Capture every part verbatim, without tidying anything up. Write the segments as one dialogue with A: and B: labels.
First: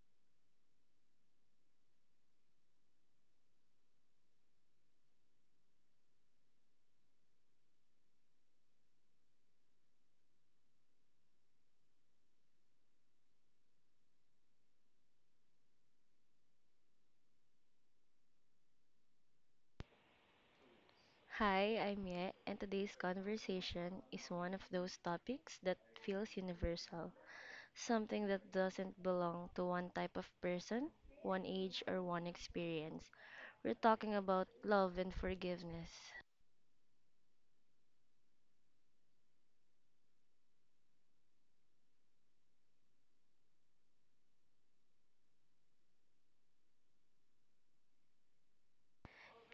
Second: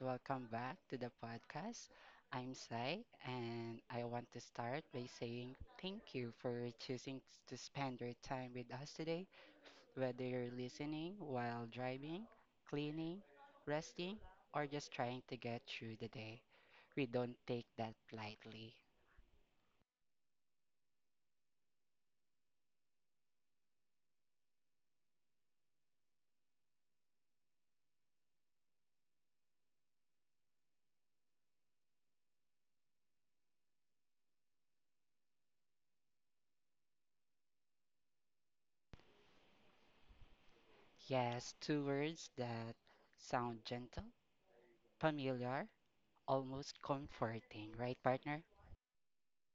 A: welcome back to the podcast. I'm Sai, and I want to start by saying thank you for choosing to spend your time with us today, whether you're listening while driving, cleaning, resting, or just trying to get through the day. We don't take that lightly.
B: Hi, I'm Ye, and today's conversation is one of those topics that feels universal, something that doesn't belong to one type of person, one age, or one experience. We're talking about love and forgiveness.
A: Yes, two words that sound gentle, familiar, almost comforting, right, partner?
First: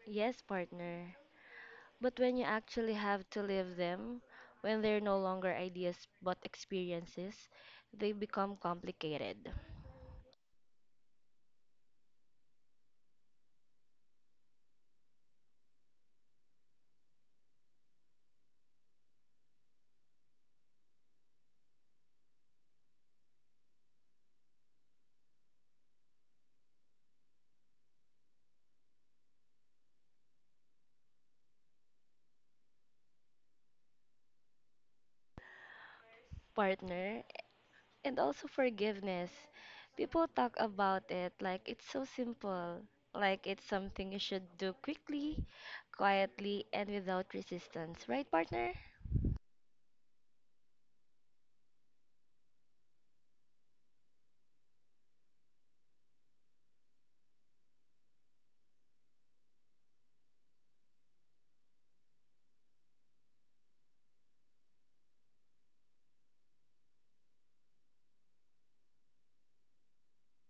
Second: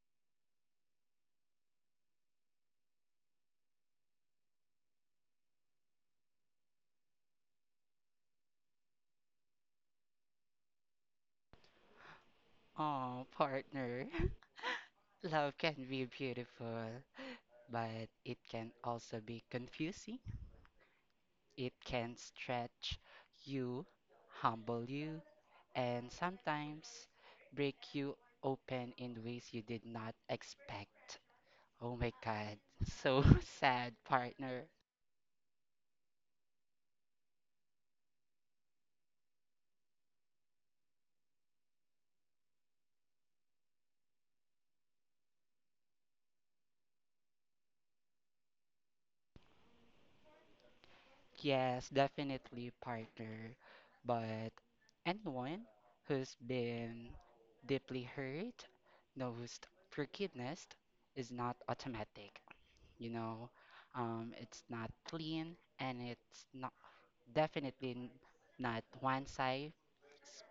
B: Yes, partner, but when you actually have to live them, when they're no longer ideas but experiences, they become complicated.
A: Oh, partner. Love can be beautiful. but it can also be confusing. It can stretch you, humble you, and sometimes break you open in ways you did not expect. Oh my god, so sad, partner.
B: Partner, and also forgiveness. People talk about it like it's so simple, like it's something you should do quickly, quietly, and without resistance. Right, partner?
A: Yes, definitely, partner. But anyone who's been deeply hurt knows forgiveness is not automatic. You know, um, it's not clean and it's not definitely n- not one size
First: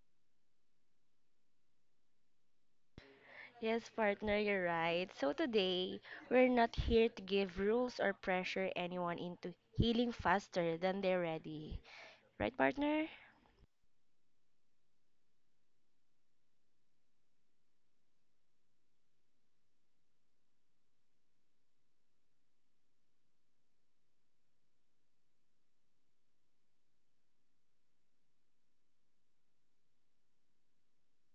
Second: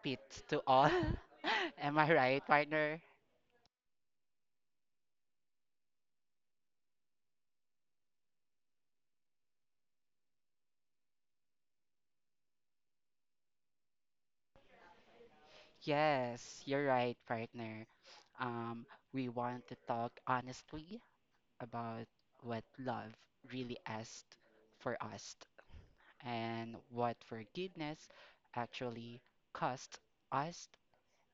A: fits to all. Am I right, partner?
B: Yes, partner, you're right. So today, we're not here to give rules or pressure anyone into healing faster than they're ready. Right, partner?
A: Yes, you're right, partner. Um, we want to talk honestly about what love really asked for us and what forgiveness actually cost us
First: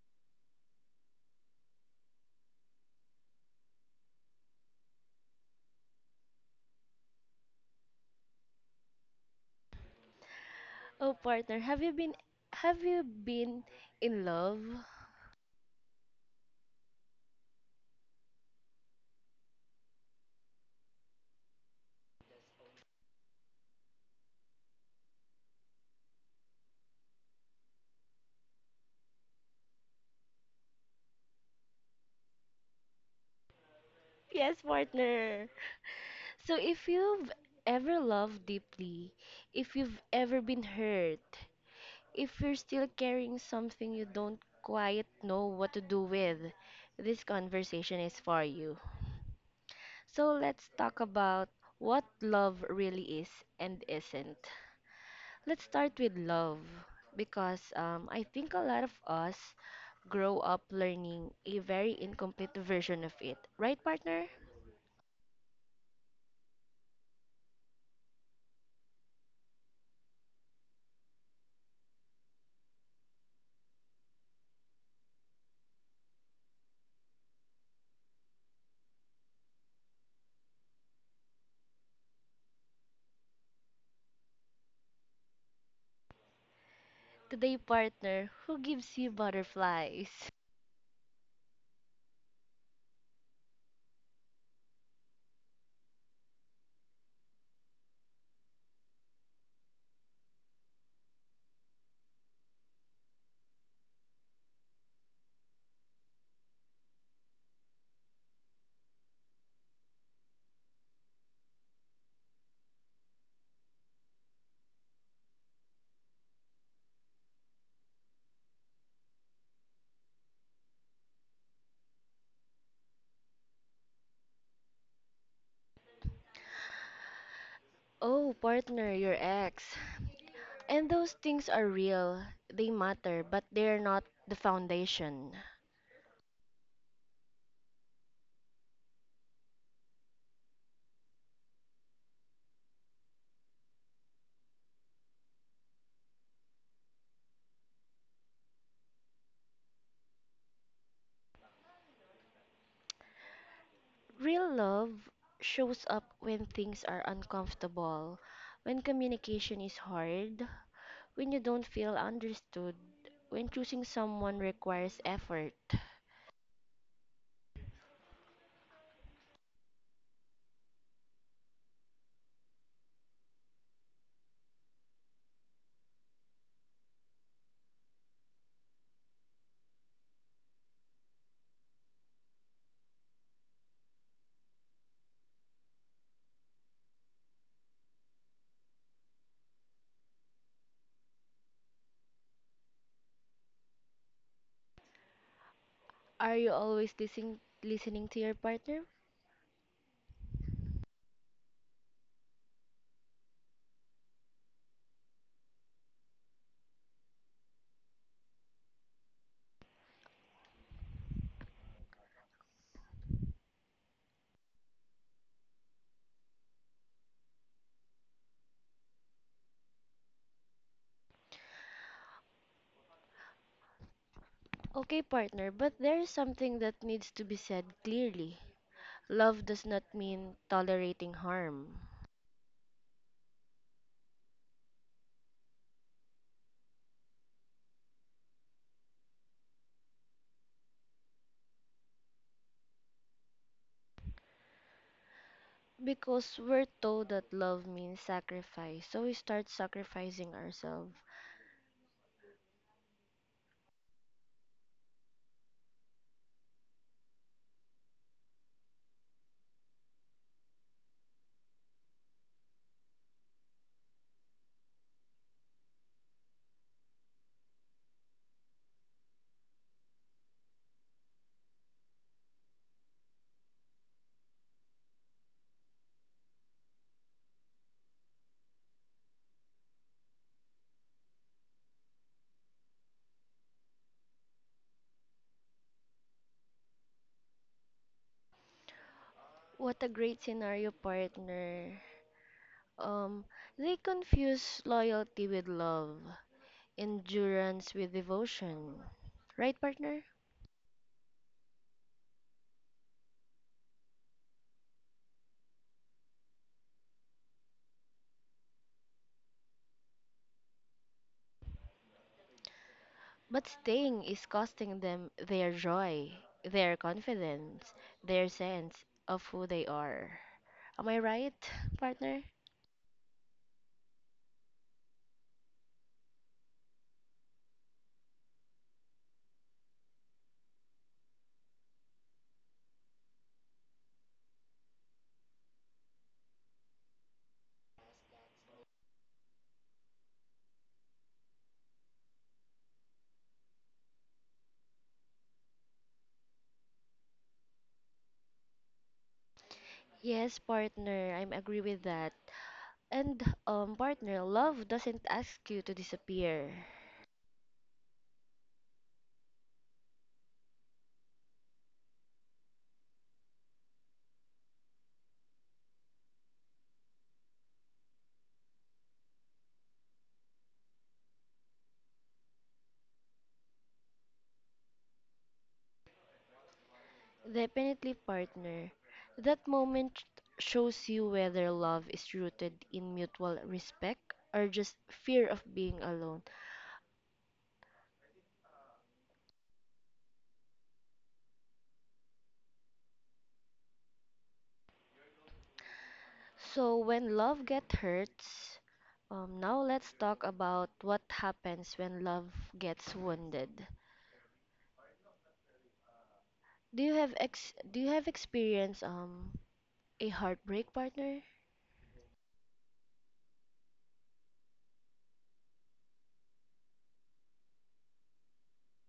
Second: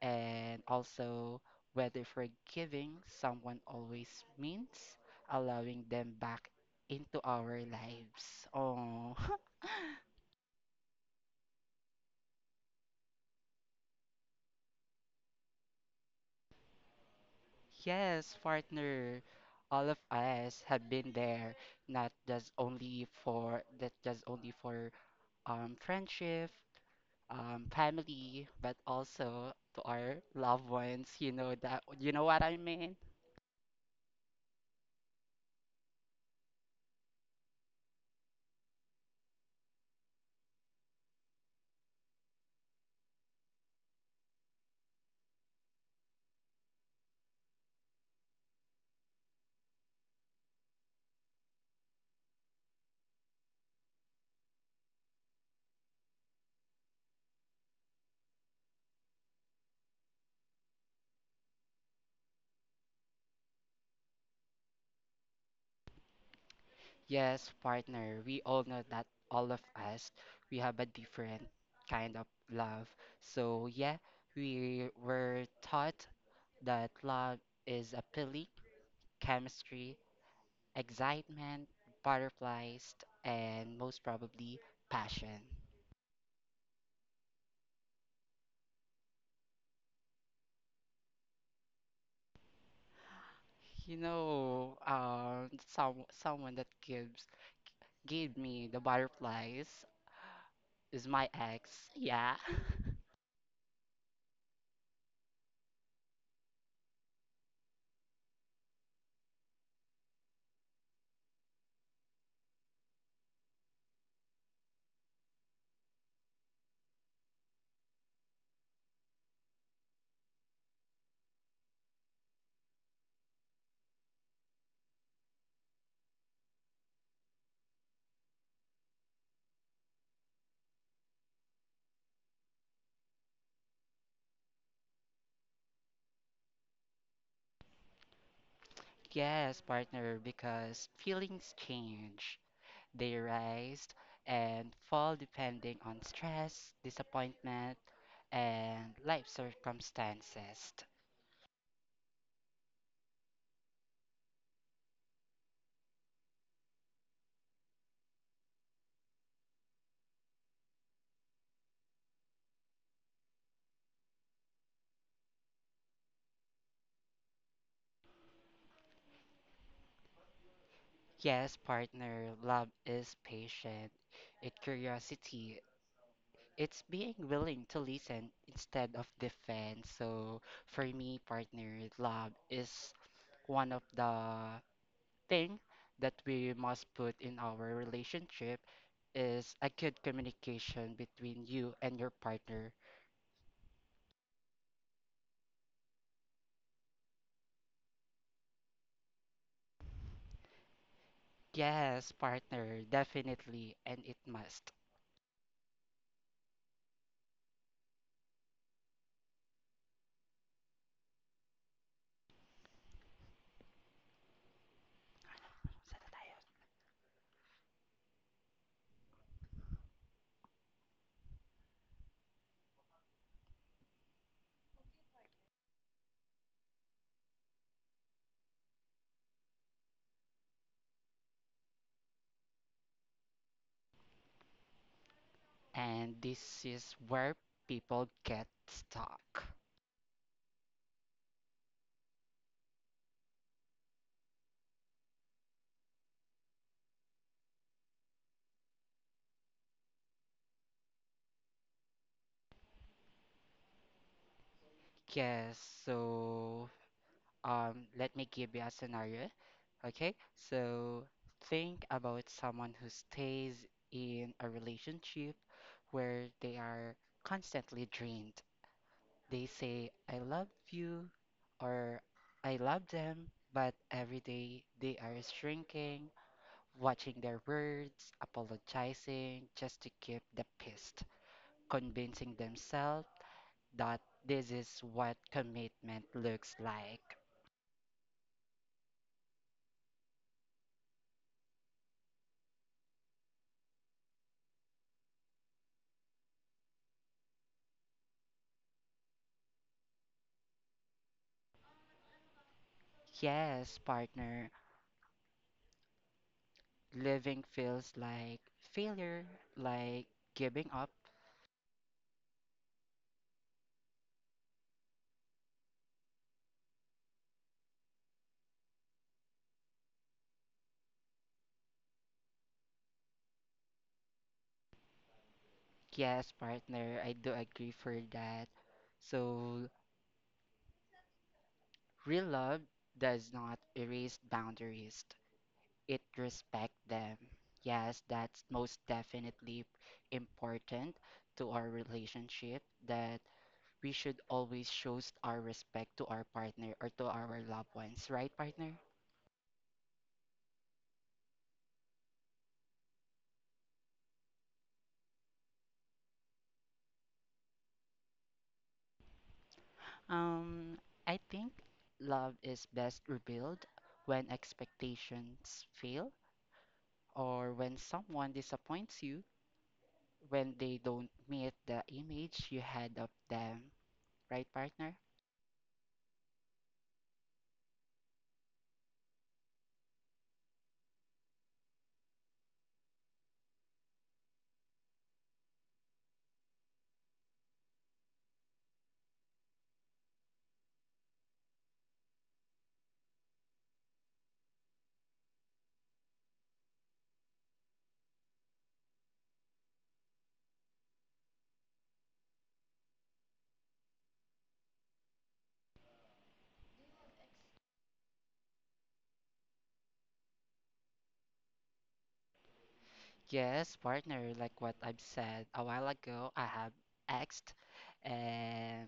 A: And also, whether forgiving someone always means allowing them back into our lives. Oh,
B: Oh, partner, have you been have you been in love?
A: yes, partner. All of us have been there, not just only for that just only for um friendship, um family, but also to our loved ones. You know that you know what I mean?
B: Yes, partner. So if you've ever loved deeply, if you've ever been hurt, if you're still carrying something you don't quite know what to do with, this conversation is for you. So let's talk about what love really is and isn't. Let's start with love because um, I think a lot of us grow up learning a very incomplete version of it. Right, partner?
A: Yes, partner, we all know that all of us, we have a different kind of love. So, yeah, we were taught that love is a feeling, chemistry, excitement, butterflies, and most probably passion.
B: Today, partner, who gives you butterflies?
A: You know, um, some someone that gives gave me the butterflies is my ex. Yeah.
B: Oh, partner, your ex. And those things are real. They matter, but they're not the foundation.
A: Yes, partner, because feelings change. They rise and fall depending on stress, disappointment, and life circumstances.
B: Real love shows up when things are uncomfortable, when communication is hard, when you don't feel understood, when choosing someone requires effort.
A: Yes, partner, love is patient. It curiosity. It's being willing to listen instead of defend. So for me, partner, love is one of the thing that we must put in our relationship is a good communication between you and your partner.
B: Are you always listening listening to your partner?
A: Yes, partner, definitely, and it must.
B: Okay, partner, but there's something that needs to be said clearly. Love does not mean tolerating harm.
A: And this is where people get stuck.
B: Because we're told that love means sacrifice, so we start sacrificing ourselves.
A: Yes, so um, let me give you a scenario. Okay, so think about someone who stays in a relationship where they are constantly drained. They say, I love you, or I love them, but every day they are shrinking watching their words, apologizing just to keep the peace, convincing themselves that this is what commitment looks like.
B: What a great scenario, partner. Um, they confuse loyalty with love, endurance with devotion. Right, partner?
A: Yes, partner, living feels like failure, like giving up.
B: But staying is costing them their joy, their confidence, their sense of who they are. Am I right, partner?
A: Yes, partner, I do agree for that. So, real love does not erase boundaries. it respect them. Yes, that's most definitely important to our relationship that we should always show our respect to our partner or to our loved ones, right, partner?
B: Yes, partner, I am agree with that. And um, partner, love doesn't ask you to disappear.
A: Um, I think love is best revealed when expectations fail or when someone disappoints you when they don't meet the image you had of them, right, partner?
B: Definitely, partner. That moment shows you whether love is rooted in mutual respect or just fear of being alone. So, when love gets hurts, um, now let's talk about what happens when love gets wounded. Do you have ex do you have experience um a heartbreak, partner?
A: Yes, partner, like what I've said a while ago, I have asked, and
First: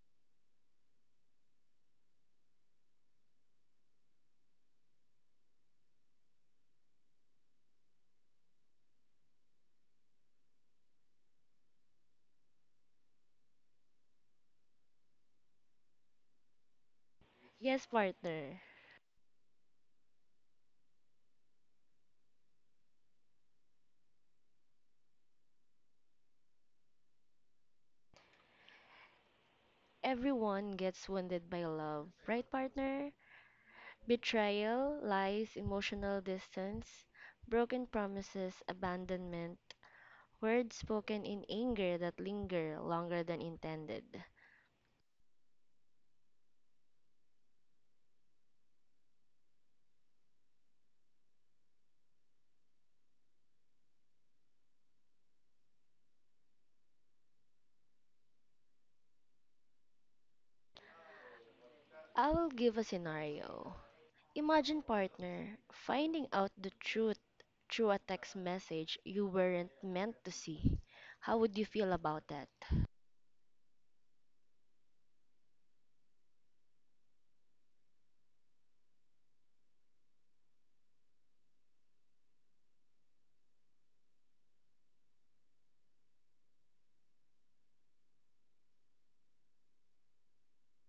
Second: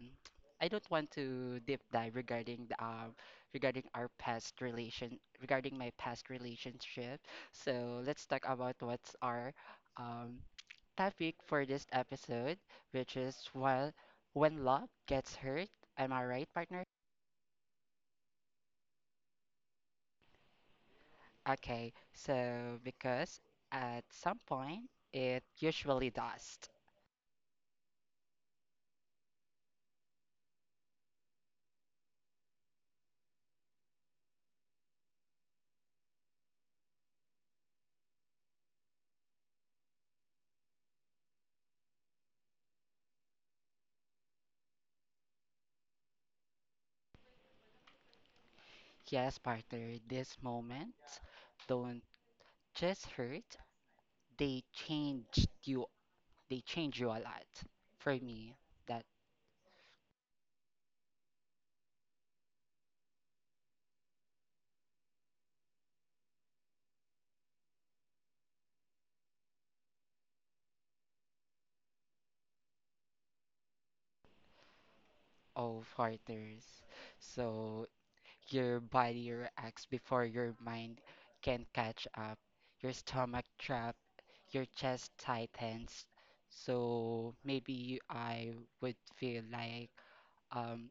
A: I don't want to deep dive regarding the um, regarding our past relation regarding my past relationship. So let's talk about what's our um, topic for this episode, which is well, when love gets hurt. Am I right, partner?
B: Yes, partner.
A: Okay, so because at some point it usually does.
B: Everyone gets wounded by love, right, partner? Betrayal, lies, emotional distance, broken promises, abandonment, words spoken in anger that linger longer than intended.
A: Yes, partner, this moment don't just hurt, they changed you they change you a lot. For me, that
B: I will give a scenario. Imagine, partner, finding out the truth through a text message you weren't meant to see. How would you feel about that?
A: of partners. So your body reacts before your mind can catch up. Your stomach trap, your chest tightens. So maybe I would feel like um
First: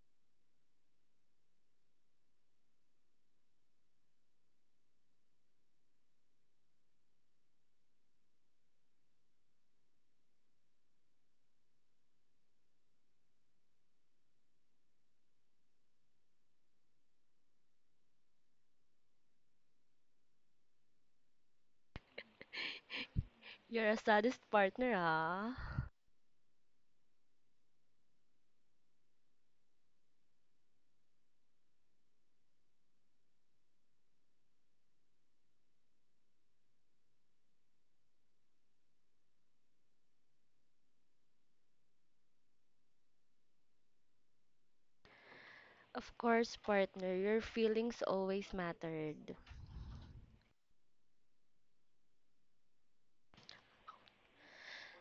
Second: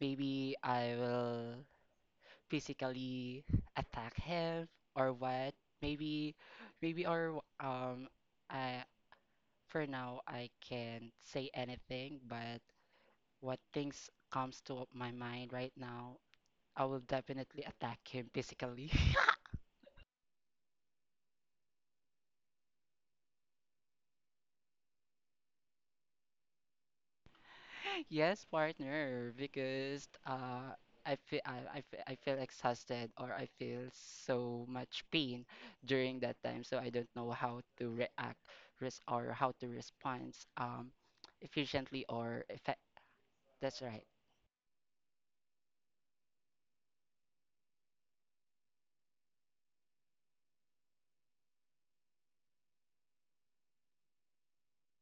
A: maybe I will physically attack him or what. Maybe, maybe or um, I for now, I can't say anything, but what things comes to my mind right now, I will definitely attack him physically.
B: You're a saddest partner, ah?
A: Yes, partner, because uh, I feel I, I, fe- I feel exhausted or I feel so much pain during that time, so I don't know how to react res or how to respond um, efficiently or effect. That's right.
B: Of course, partner, your feelings always mattered.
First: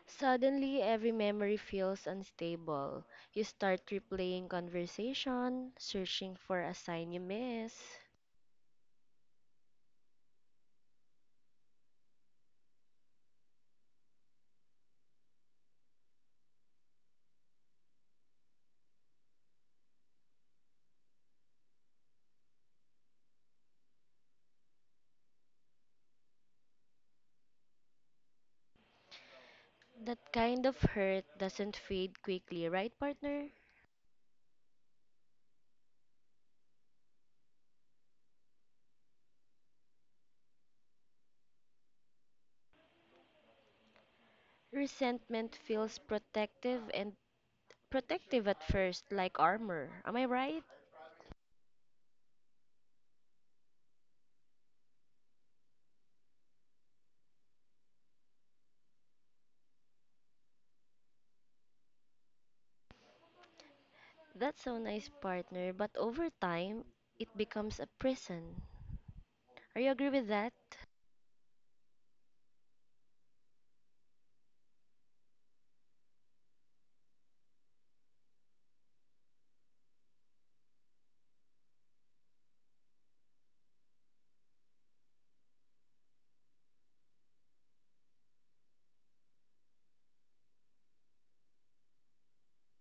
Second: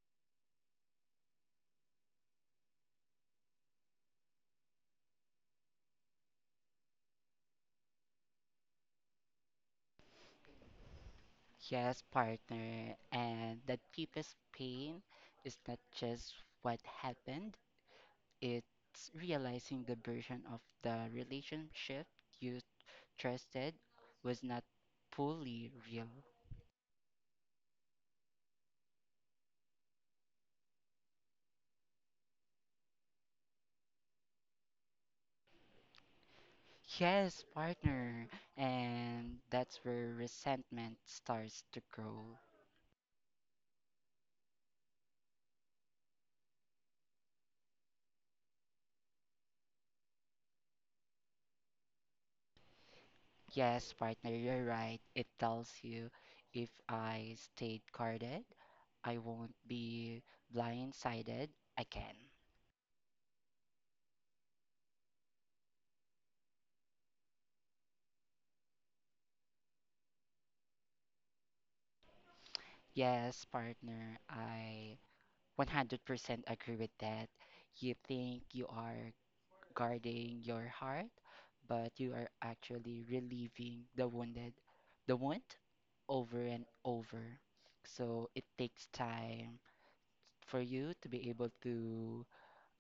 B: Suddenly, every memory feels unstable. You start replaying conversation, searching for a sign you miss.
A: Yes, partner, and that deepest pain is not just what happened, it's realizing the version of the relationship you trusted was not fully real.
B: That kind of hurt doesn't fade quickly, right, partner?
A: Yes, partner. And that's where resentment starts to grow.
B: Resentment feels protective and protective at first, like armor. Am I right?
A: Yes, partner, you're right. It tells you if I stayed guarded, I won't be blindsided again.
B: That's so nice, partner, but over time, it becomes a prison. Are you agree with that?
A: Yes, partner, I one hundred percent agree with that. You think you are guarding your heart, but you are actually relieving the wounded, the wound over and over. So it takes time for you to be able to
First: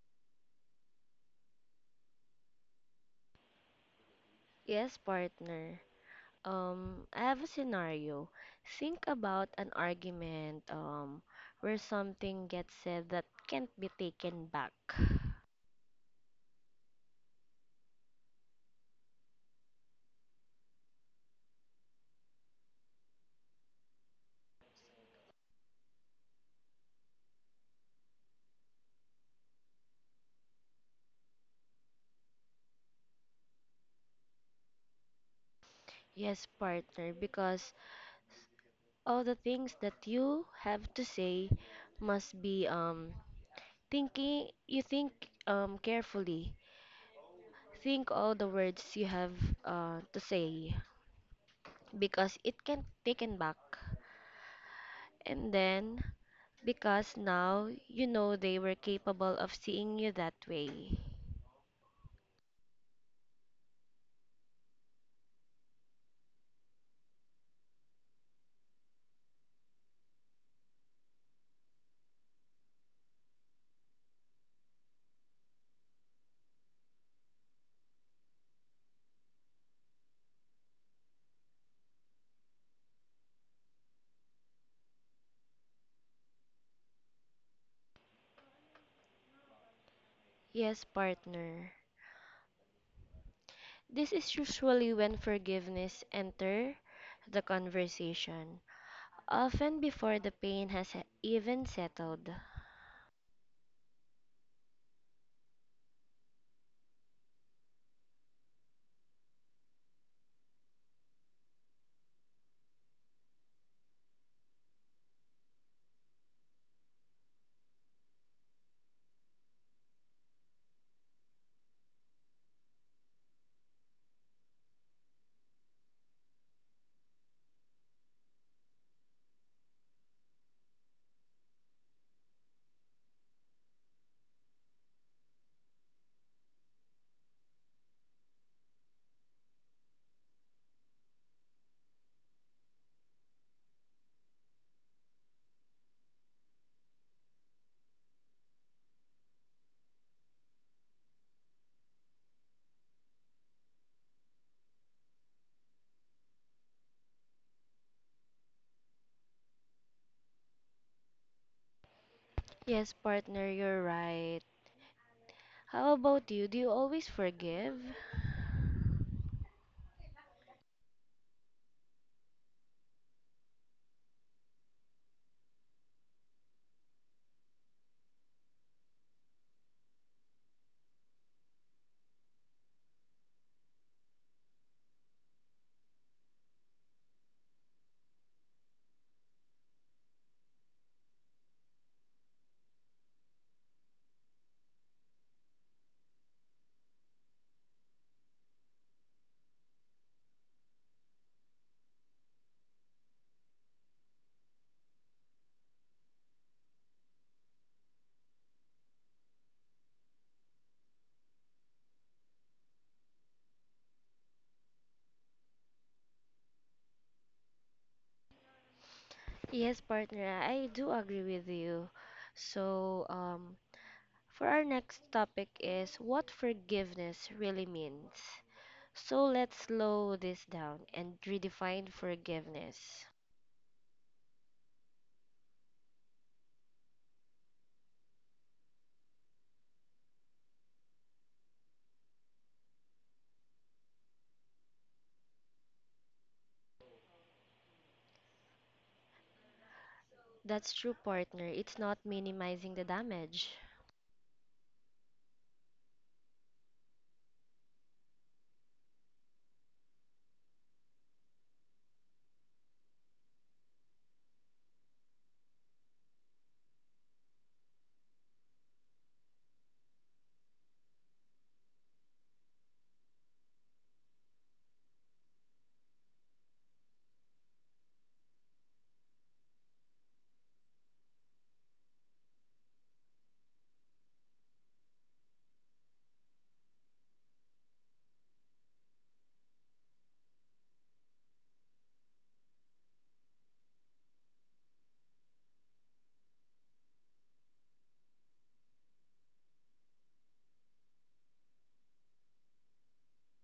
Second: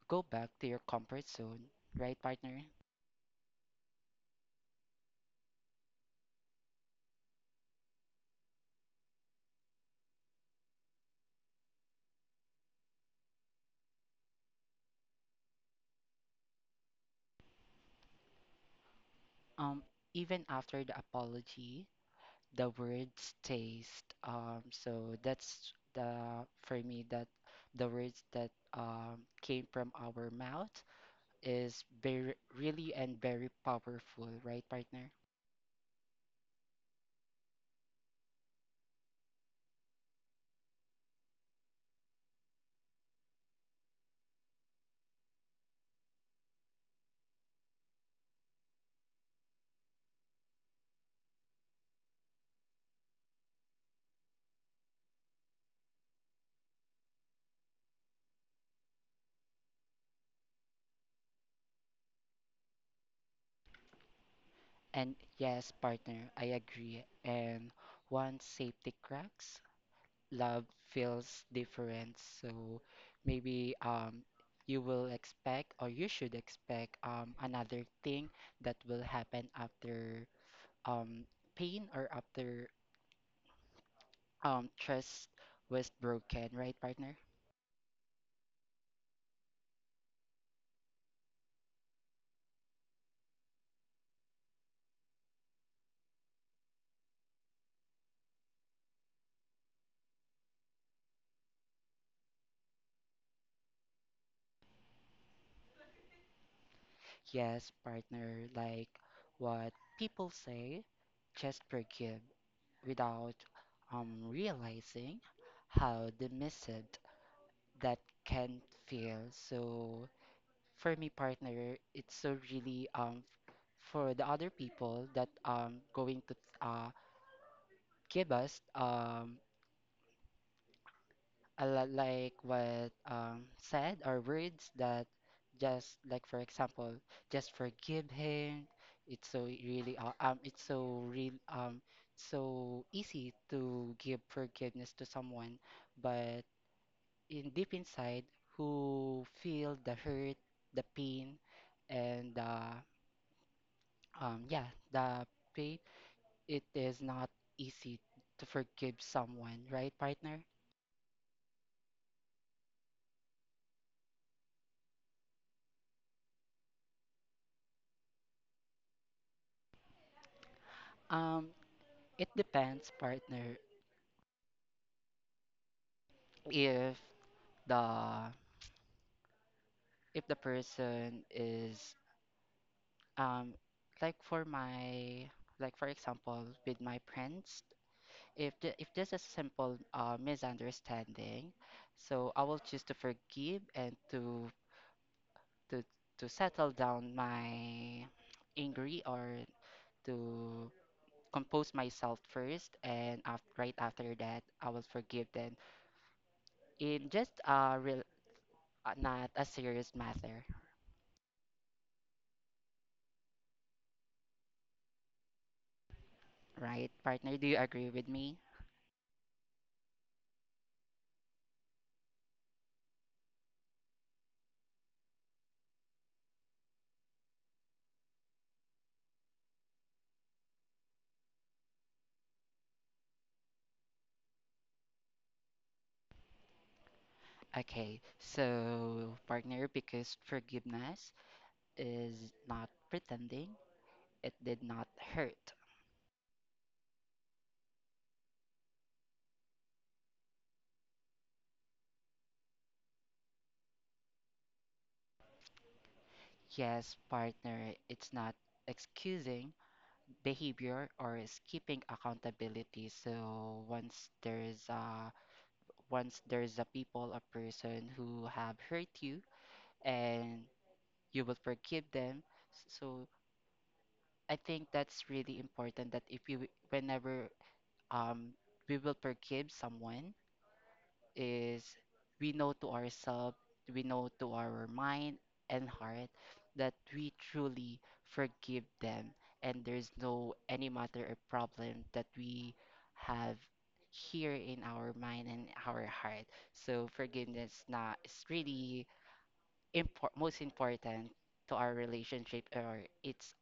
A: go back to your comfort zone, right, partner?
B: Yes, partner. Um, I have a scenario. Think about an argument um, where something gets said that can't be taken back.
A: Um, Even after the apology, the words taste. Um, so that's the for me, that the words that um, came from our mouth is very, really and very powerful, right, partner?
B: Yes, partner, because all the things that you have to say must be um thinking you think um carefully. Think all the words you have uh, to say because it can't be taken back. And then because now you know they were capable of seeing you that way.
A: And yes, partner, I agree. And once safety cracks, love feels different. So maybe um you will expect or you should expect um another thing that will happen after um pain or after um trust was broken, right, partner?
B: Yes, partner. This is usually when forgiveness enter the conversation, often before the pain has e- even settled.
A: Yes, partner, like what people say, just forgive. without um, realizing how dismissive that can feel. So for me, partner, it's so really um for the other people that um going to uh give us um a lot like what um said or words that just like for example just forgive him. It's so really uh, um it's so real um so easy to give forgiveness to someone but in deep inside who feel the hurt, the pain, and the um, yeah, the pain. It is not easy to forgive someone, right, partner?
B: Yes, partner, you're right. How about you? Do you always forgive?
A: Um, it depends, partner, if the if the person is um like for my like for example with my friends if the, if there's a simple uh, misunderstanding. So I will choose to forgive and to to to settle down my angry or to compose myself first and af right after that I will forgive them in just a real uh, not a serious matter, right, partner? Do you agree with me?
B: Yes, partner, I do agree with you. So, um, for our next topic is what forgiveness really means. So let's slow this down and redefine forgiveness.
A: Okay, so, partner, because forgiveness is not pretending it did not hurt.
B: That's true, partner. It's not minimizing the damage.
A: Yes, partner, it's not excusing behavior or is keeping accountability. So once there's a once there's a people, a person who have hurt you and you will forgive them. So I think that's really important that if you whenever um we will forgive someone is we know to ourselves, we know to our mind and heart that we truly forgive them and there's no any matter or problem that we have here in our mind and our heart. So forgiveness na is really impor- most important to our relationship or it's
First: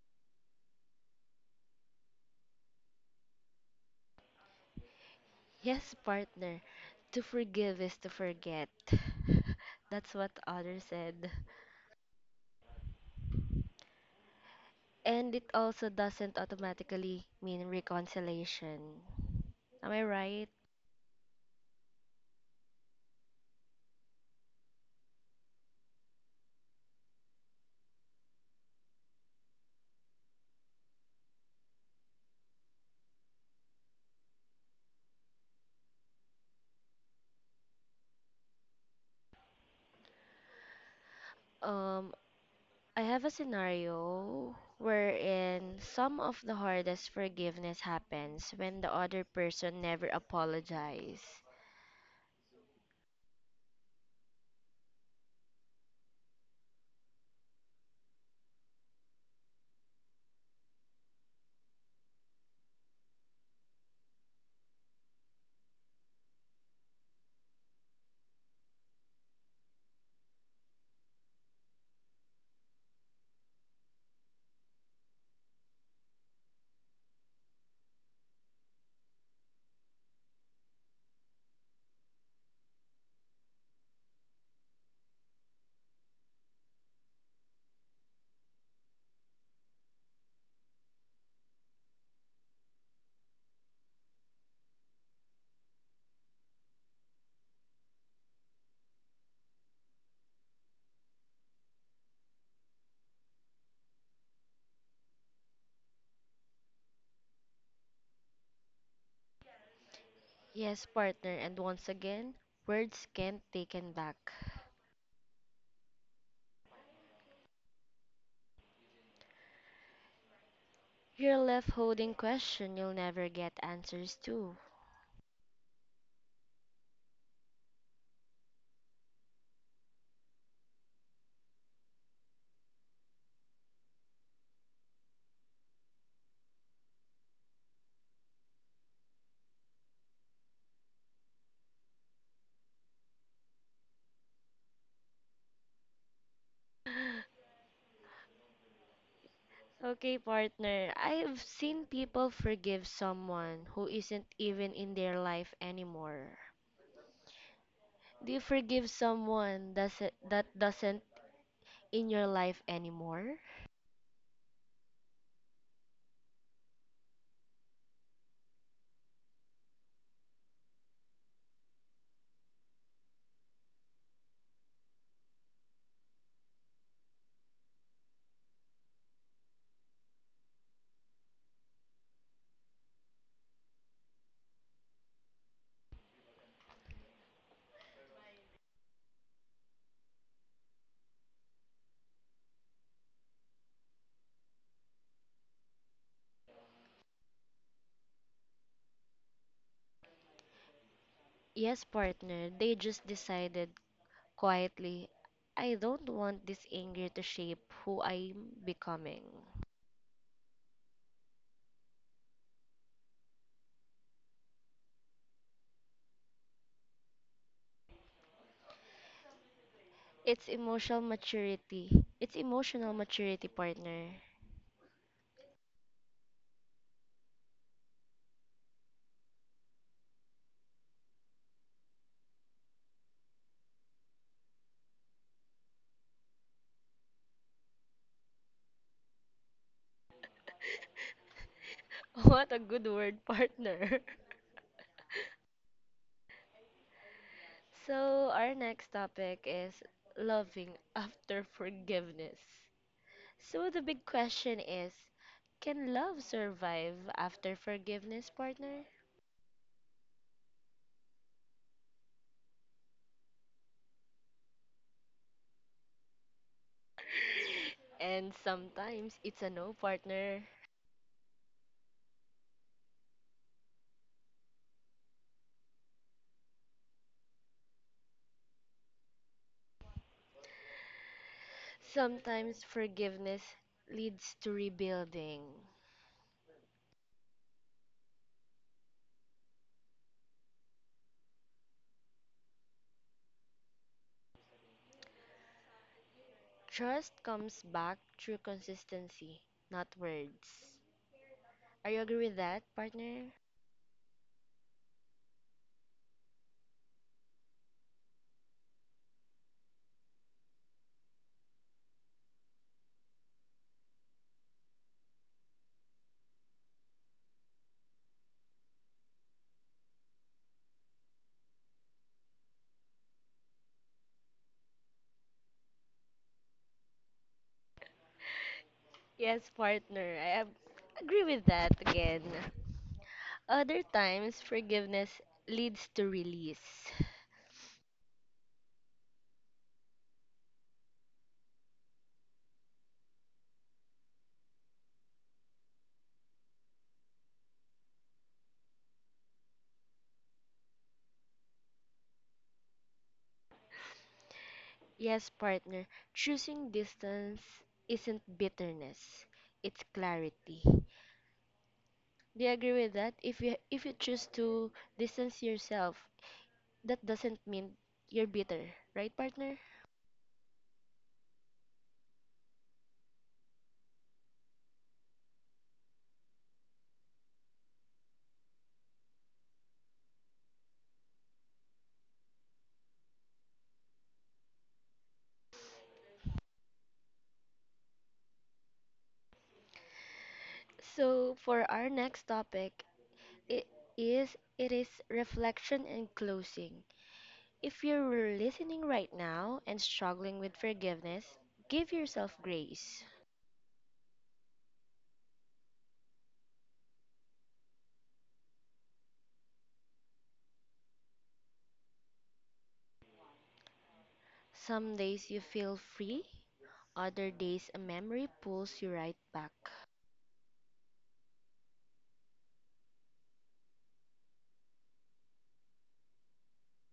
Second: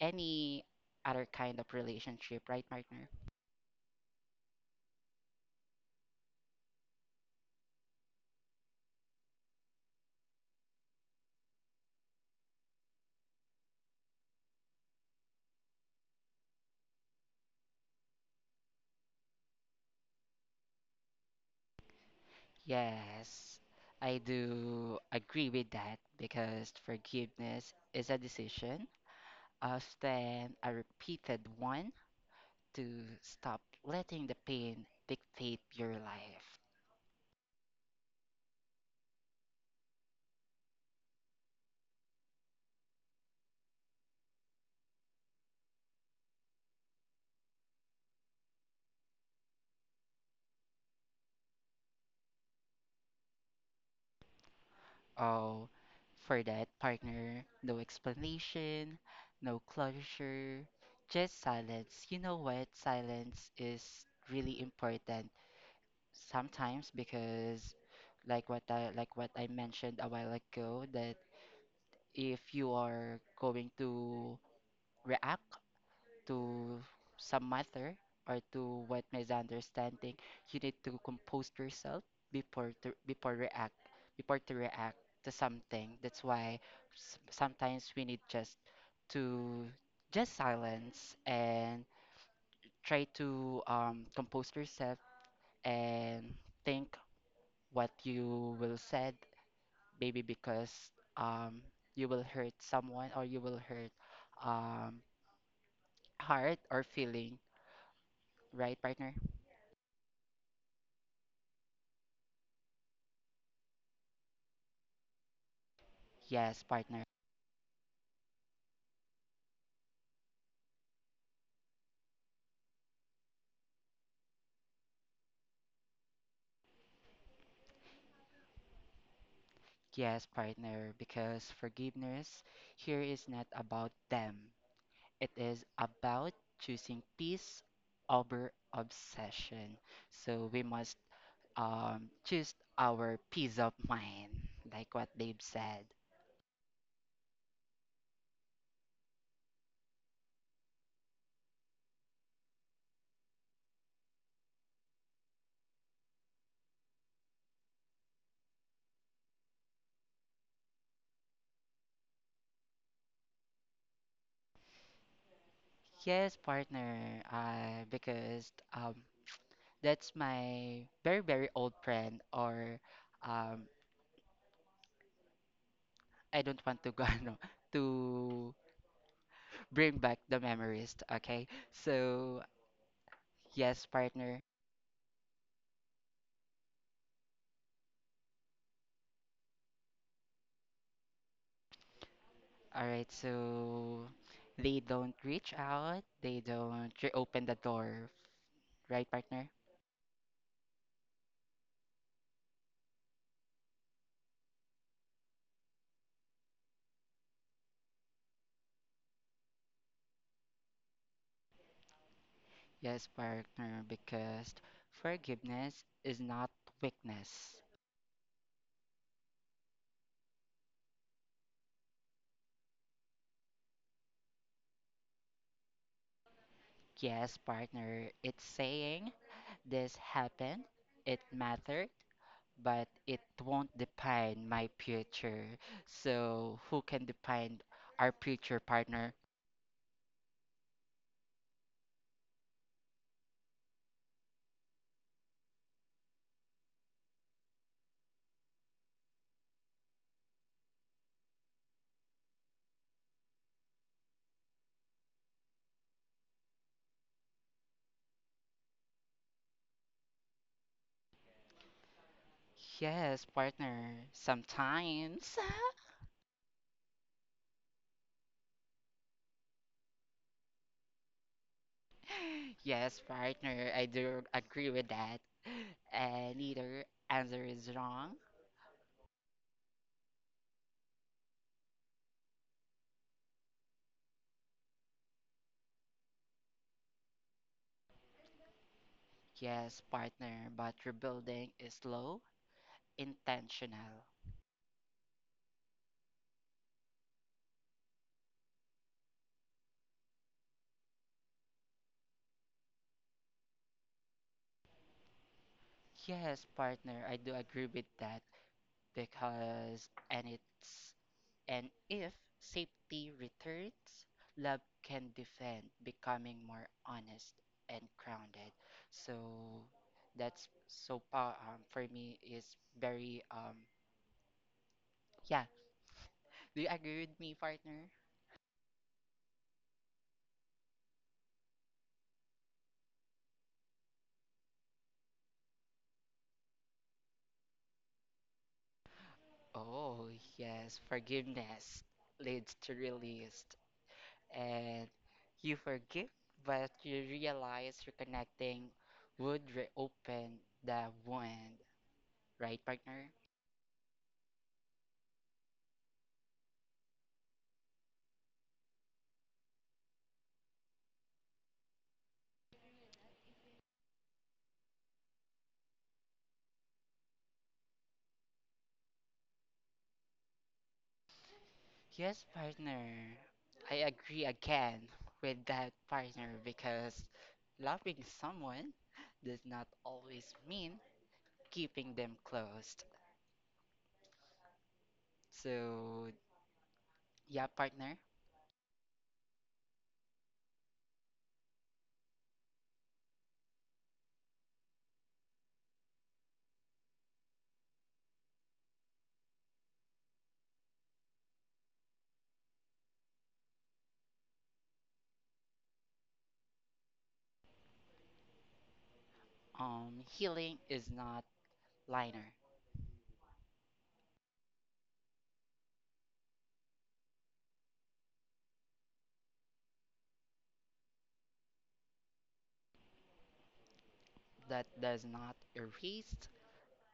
A: any other kind of relationship, right, partner?
B: Yes, partner. To forgive is to forget. That's what others said. And it also doesn't automatically mean reconciliation. Am I right?
A: Yes, I do agree with that because forgiveness is a decision, often a repeated one, to stop letting the pain dictate your life.
B: Um, I have a scenario wherein some of the hardest forgiveness happens when the other person never apologizes.
A: Oh, for that partner, no explanation, no closure, just silence. You know what? Silence is really important sometimes because like what I like what I mentioned a while ago that if you are going to react to some matter or to what misunderstanding, you need to compose yourself before to before react before to react to something. That's why s- sometimes we need just to just silence and try to um, compose yourself and think what you will said maybe because um you will hurt someone or you will hurt um heart or feeling, right, partner?
B: Yes, partner, and once again, words can't taken back.
A: Yes, partner.
B: You're left holding question you'll never get answers to.
A: Yes, partner, because forgiveness here is not about them. It is about choosing peace over obsession. So we must um, choose our peace of mind, like what they've said.
B: Okay, partner. I've seen people forgive someone who isn't even in their life anymore. Do you forgive someone that's, that doesn't in your life anymore?
A: Yes, partner, uh, because um, That's my very, very old friend, or um, I don't want to go ano, to bring back the memories. Okay, so yes, partner. All right, so they don't reach out, they don't reopen the door, right, partner?
B: Yes, partner. They just decided quietly, I don't want this anger to shape who I'm becoming.
A: Yes, partner, because forgiveness is not weakness.
B: It's emotional maturity. It's emotional maturity, partner.
A: Yes, partner, it's saying this happened, it mattered, but it won't define my future. So, who can define our future, partner?
B: What a good word, partner. So, our next topic is loving after forgiveness. So, the big question is, can love survive after forgiveness, partner?
A: Yes, partner, sometimes.
B: And sometimes it's a no, partner.
A: Yes, partner, I do agree with that. And either answer is wrong.
B: Sometimes forgiveness leads to rebuilding.
A: Yes, partner, but rebuilding is slow, intentional.
B: Trust comes back through consistency, not words. Are you agree with that, partner?
A: Yes, partner, I do agree with that because and it's And if safety returns, love can defend, becoming more honest and grounded. So that's so pa um, for me is very um yeah. Do you agree with me, partner?
B: Yes, partner. I ab- agree with that again. Other times, forgiveness leads to release.
A: Oh yes, forgiveness leads to release, and you forgive, but you realize reconnecting would reopen the wound, right, partner?
B: Yes, partner. Choosing distance isn't bitterness. It's clarity. Do you agree with that? If you if you choose to distance yourself, that doesn't mean you're bitter, right, partner?
A: Yes, partner. I agree again with that partner because loving someone does not always mean keeping them closed. So, yeah, partner.
B: So for our next topic, it is it is reflection and closing. If you're listening right now and struggling with forgiveness, give yourself grace.
A: Um, healing is not linear.
B: Some days you feel free, other days a memory pulls you right back.
A: That does not erase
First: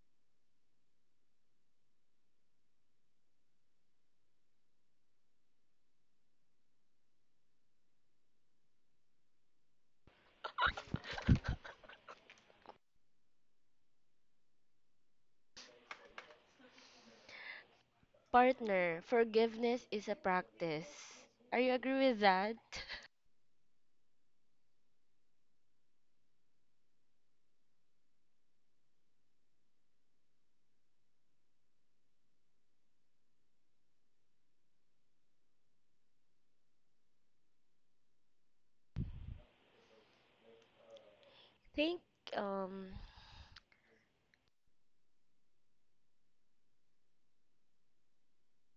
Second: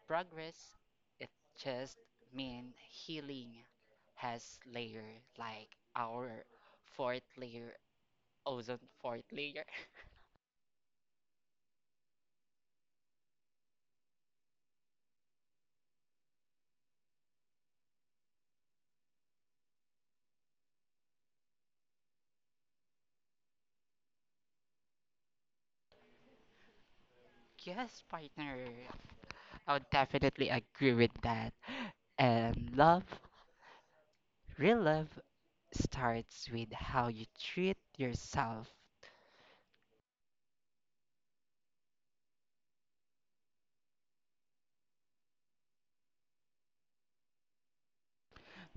A: progress. It just means healing has layer like our fourth layer, ozone fourth layer.
B: Partner, forgiveness is a practice. Are you agree with that?
A: Yes, partner. I would definitely agree with that. And love, real love, starts with how you treat yourself.
B: Think um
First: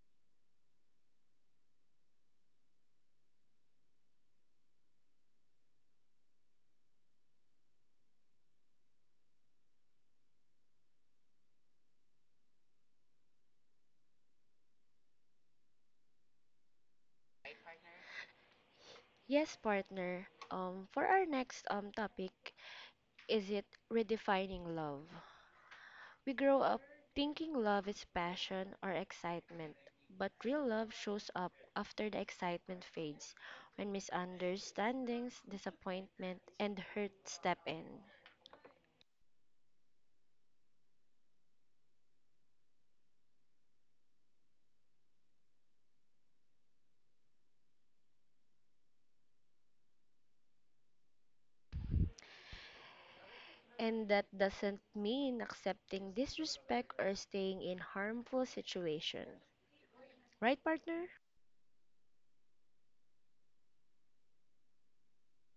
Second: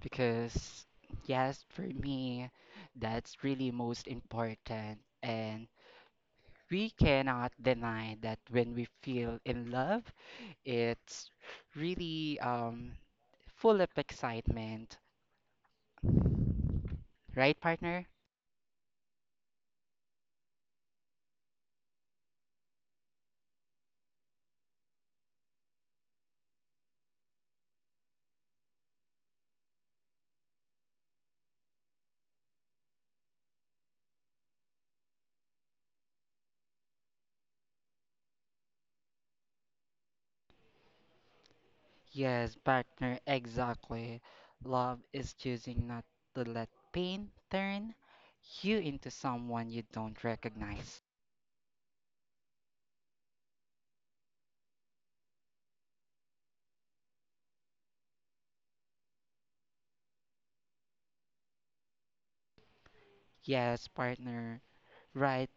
A: Because, yes, for me, that's really most important. And we cannot deny that when we feel in love, it's really um, full of excitement. Right, partner?
B: yes, partner. Um for our next um topic, is it redefining love? We grow up thinking love is passion or excitement, but real love shows up after the excitement fades, when misunderstandings, disappointment, and hurt step in.
A: Yes, partner, exactly. Love is choosing not to let pain turn you into someone you don't recognize.
B: And that doesn't mean accepting disrespect or staying in harmful situation. Right, partner?
A: Yes, partner, right.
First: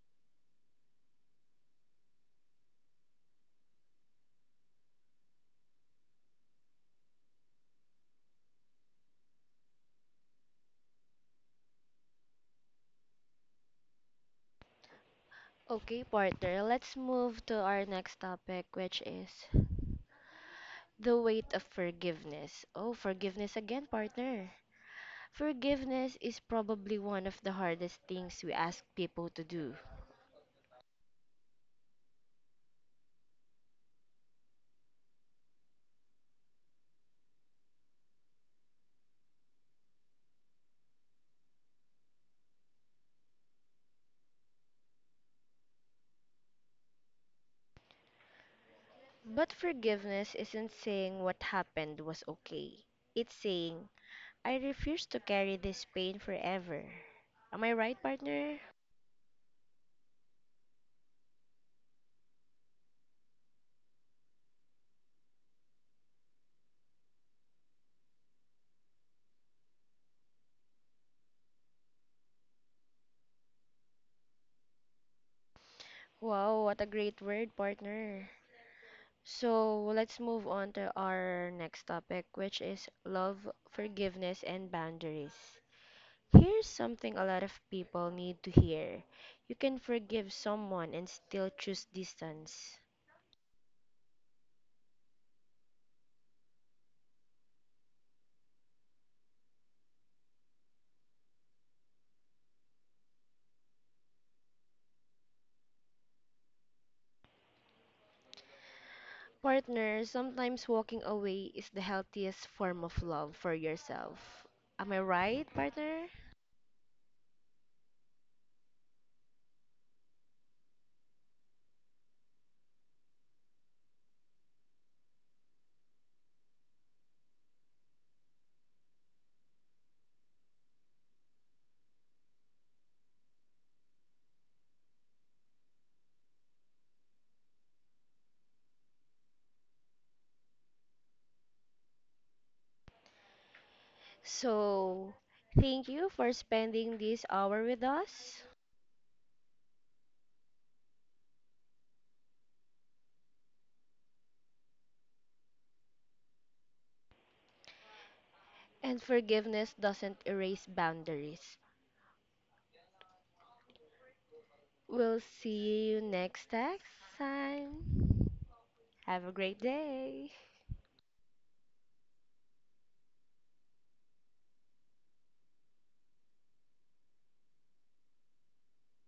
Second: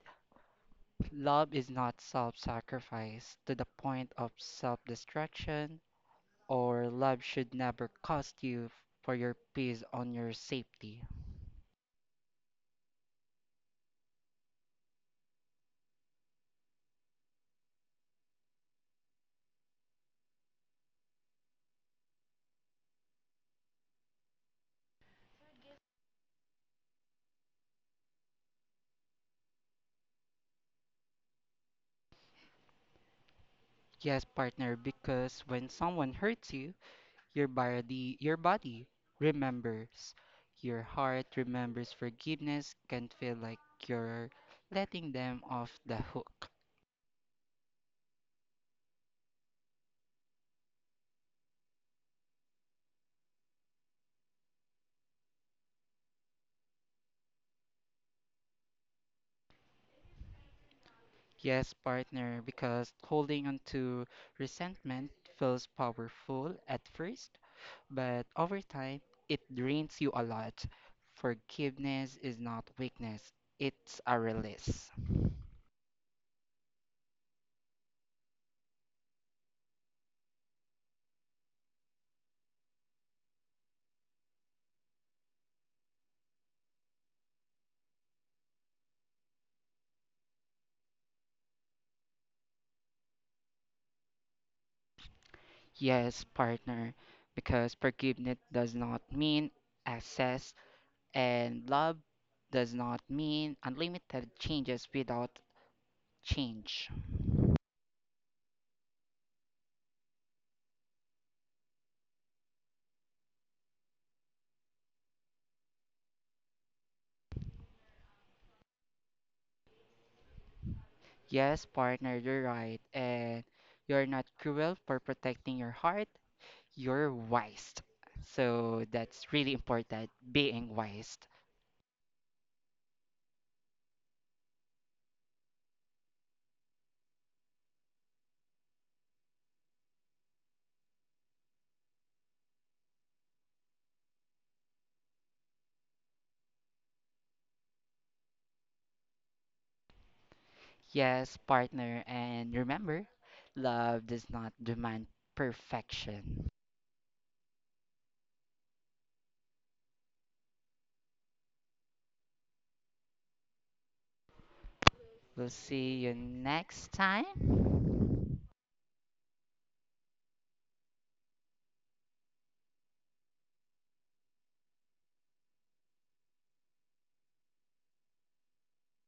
A: Love is not self sacrifice to the point of self destruction, or love should never cost you for your peace on your safety.
B: Okay, partner, let's move to our next topic, which is the weight of forgiveness. Oh, forgiveness again, partner. Forgiveness is probably one of the hardest things we ask people to do.
A: Yes, partner, because when someone hurts you, Your body, your body remembers. Your heart remembers forgiveness can feel like you're letting them off the hook.
B: But forgiveness isn't saying what happened was okay. It's saying, I refuse to carry this pain forever. Am I right, partner?
A: Yes, partner, because holding on to resentment feels powerful at first, but over time, it drains you a lot. Forgiveness is not weakness, it's a release.
B: Wow, what a great word, partner. So let's move on to our next topic, which is love, forgiveness, and boundaries. Here's something a lot of people need to hear. You can forgive someone and still choose distance.
A: Yes, partner, because forgiveness does not mean access And love does not mean unlimited changes without change.
B: Partner, sometimes walking away is the healthiest form of love for yourself. Am I right, partner?
A: Yes, partner, you're right. And you're not cruel for protecting your heart, you're wise. So that's really important, being wise.
B: So, thank you for spending this hour with us.
A: Yes, partner, and remember, love does not demand perfection.
B: And forgiveness doesn't erase boundaries. We'll
A: We'll
B: see
A: see
B: you
A: you
B: next text
A: next
B: time.
A: time.
B: Have a great day.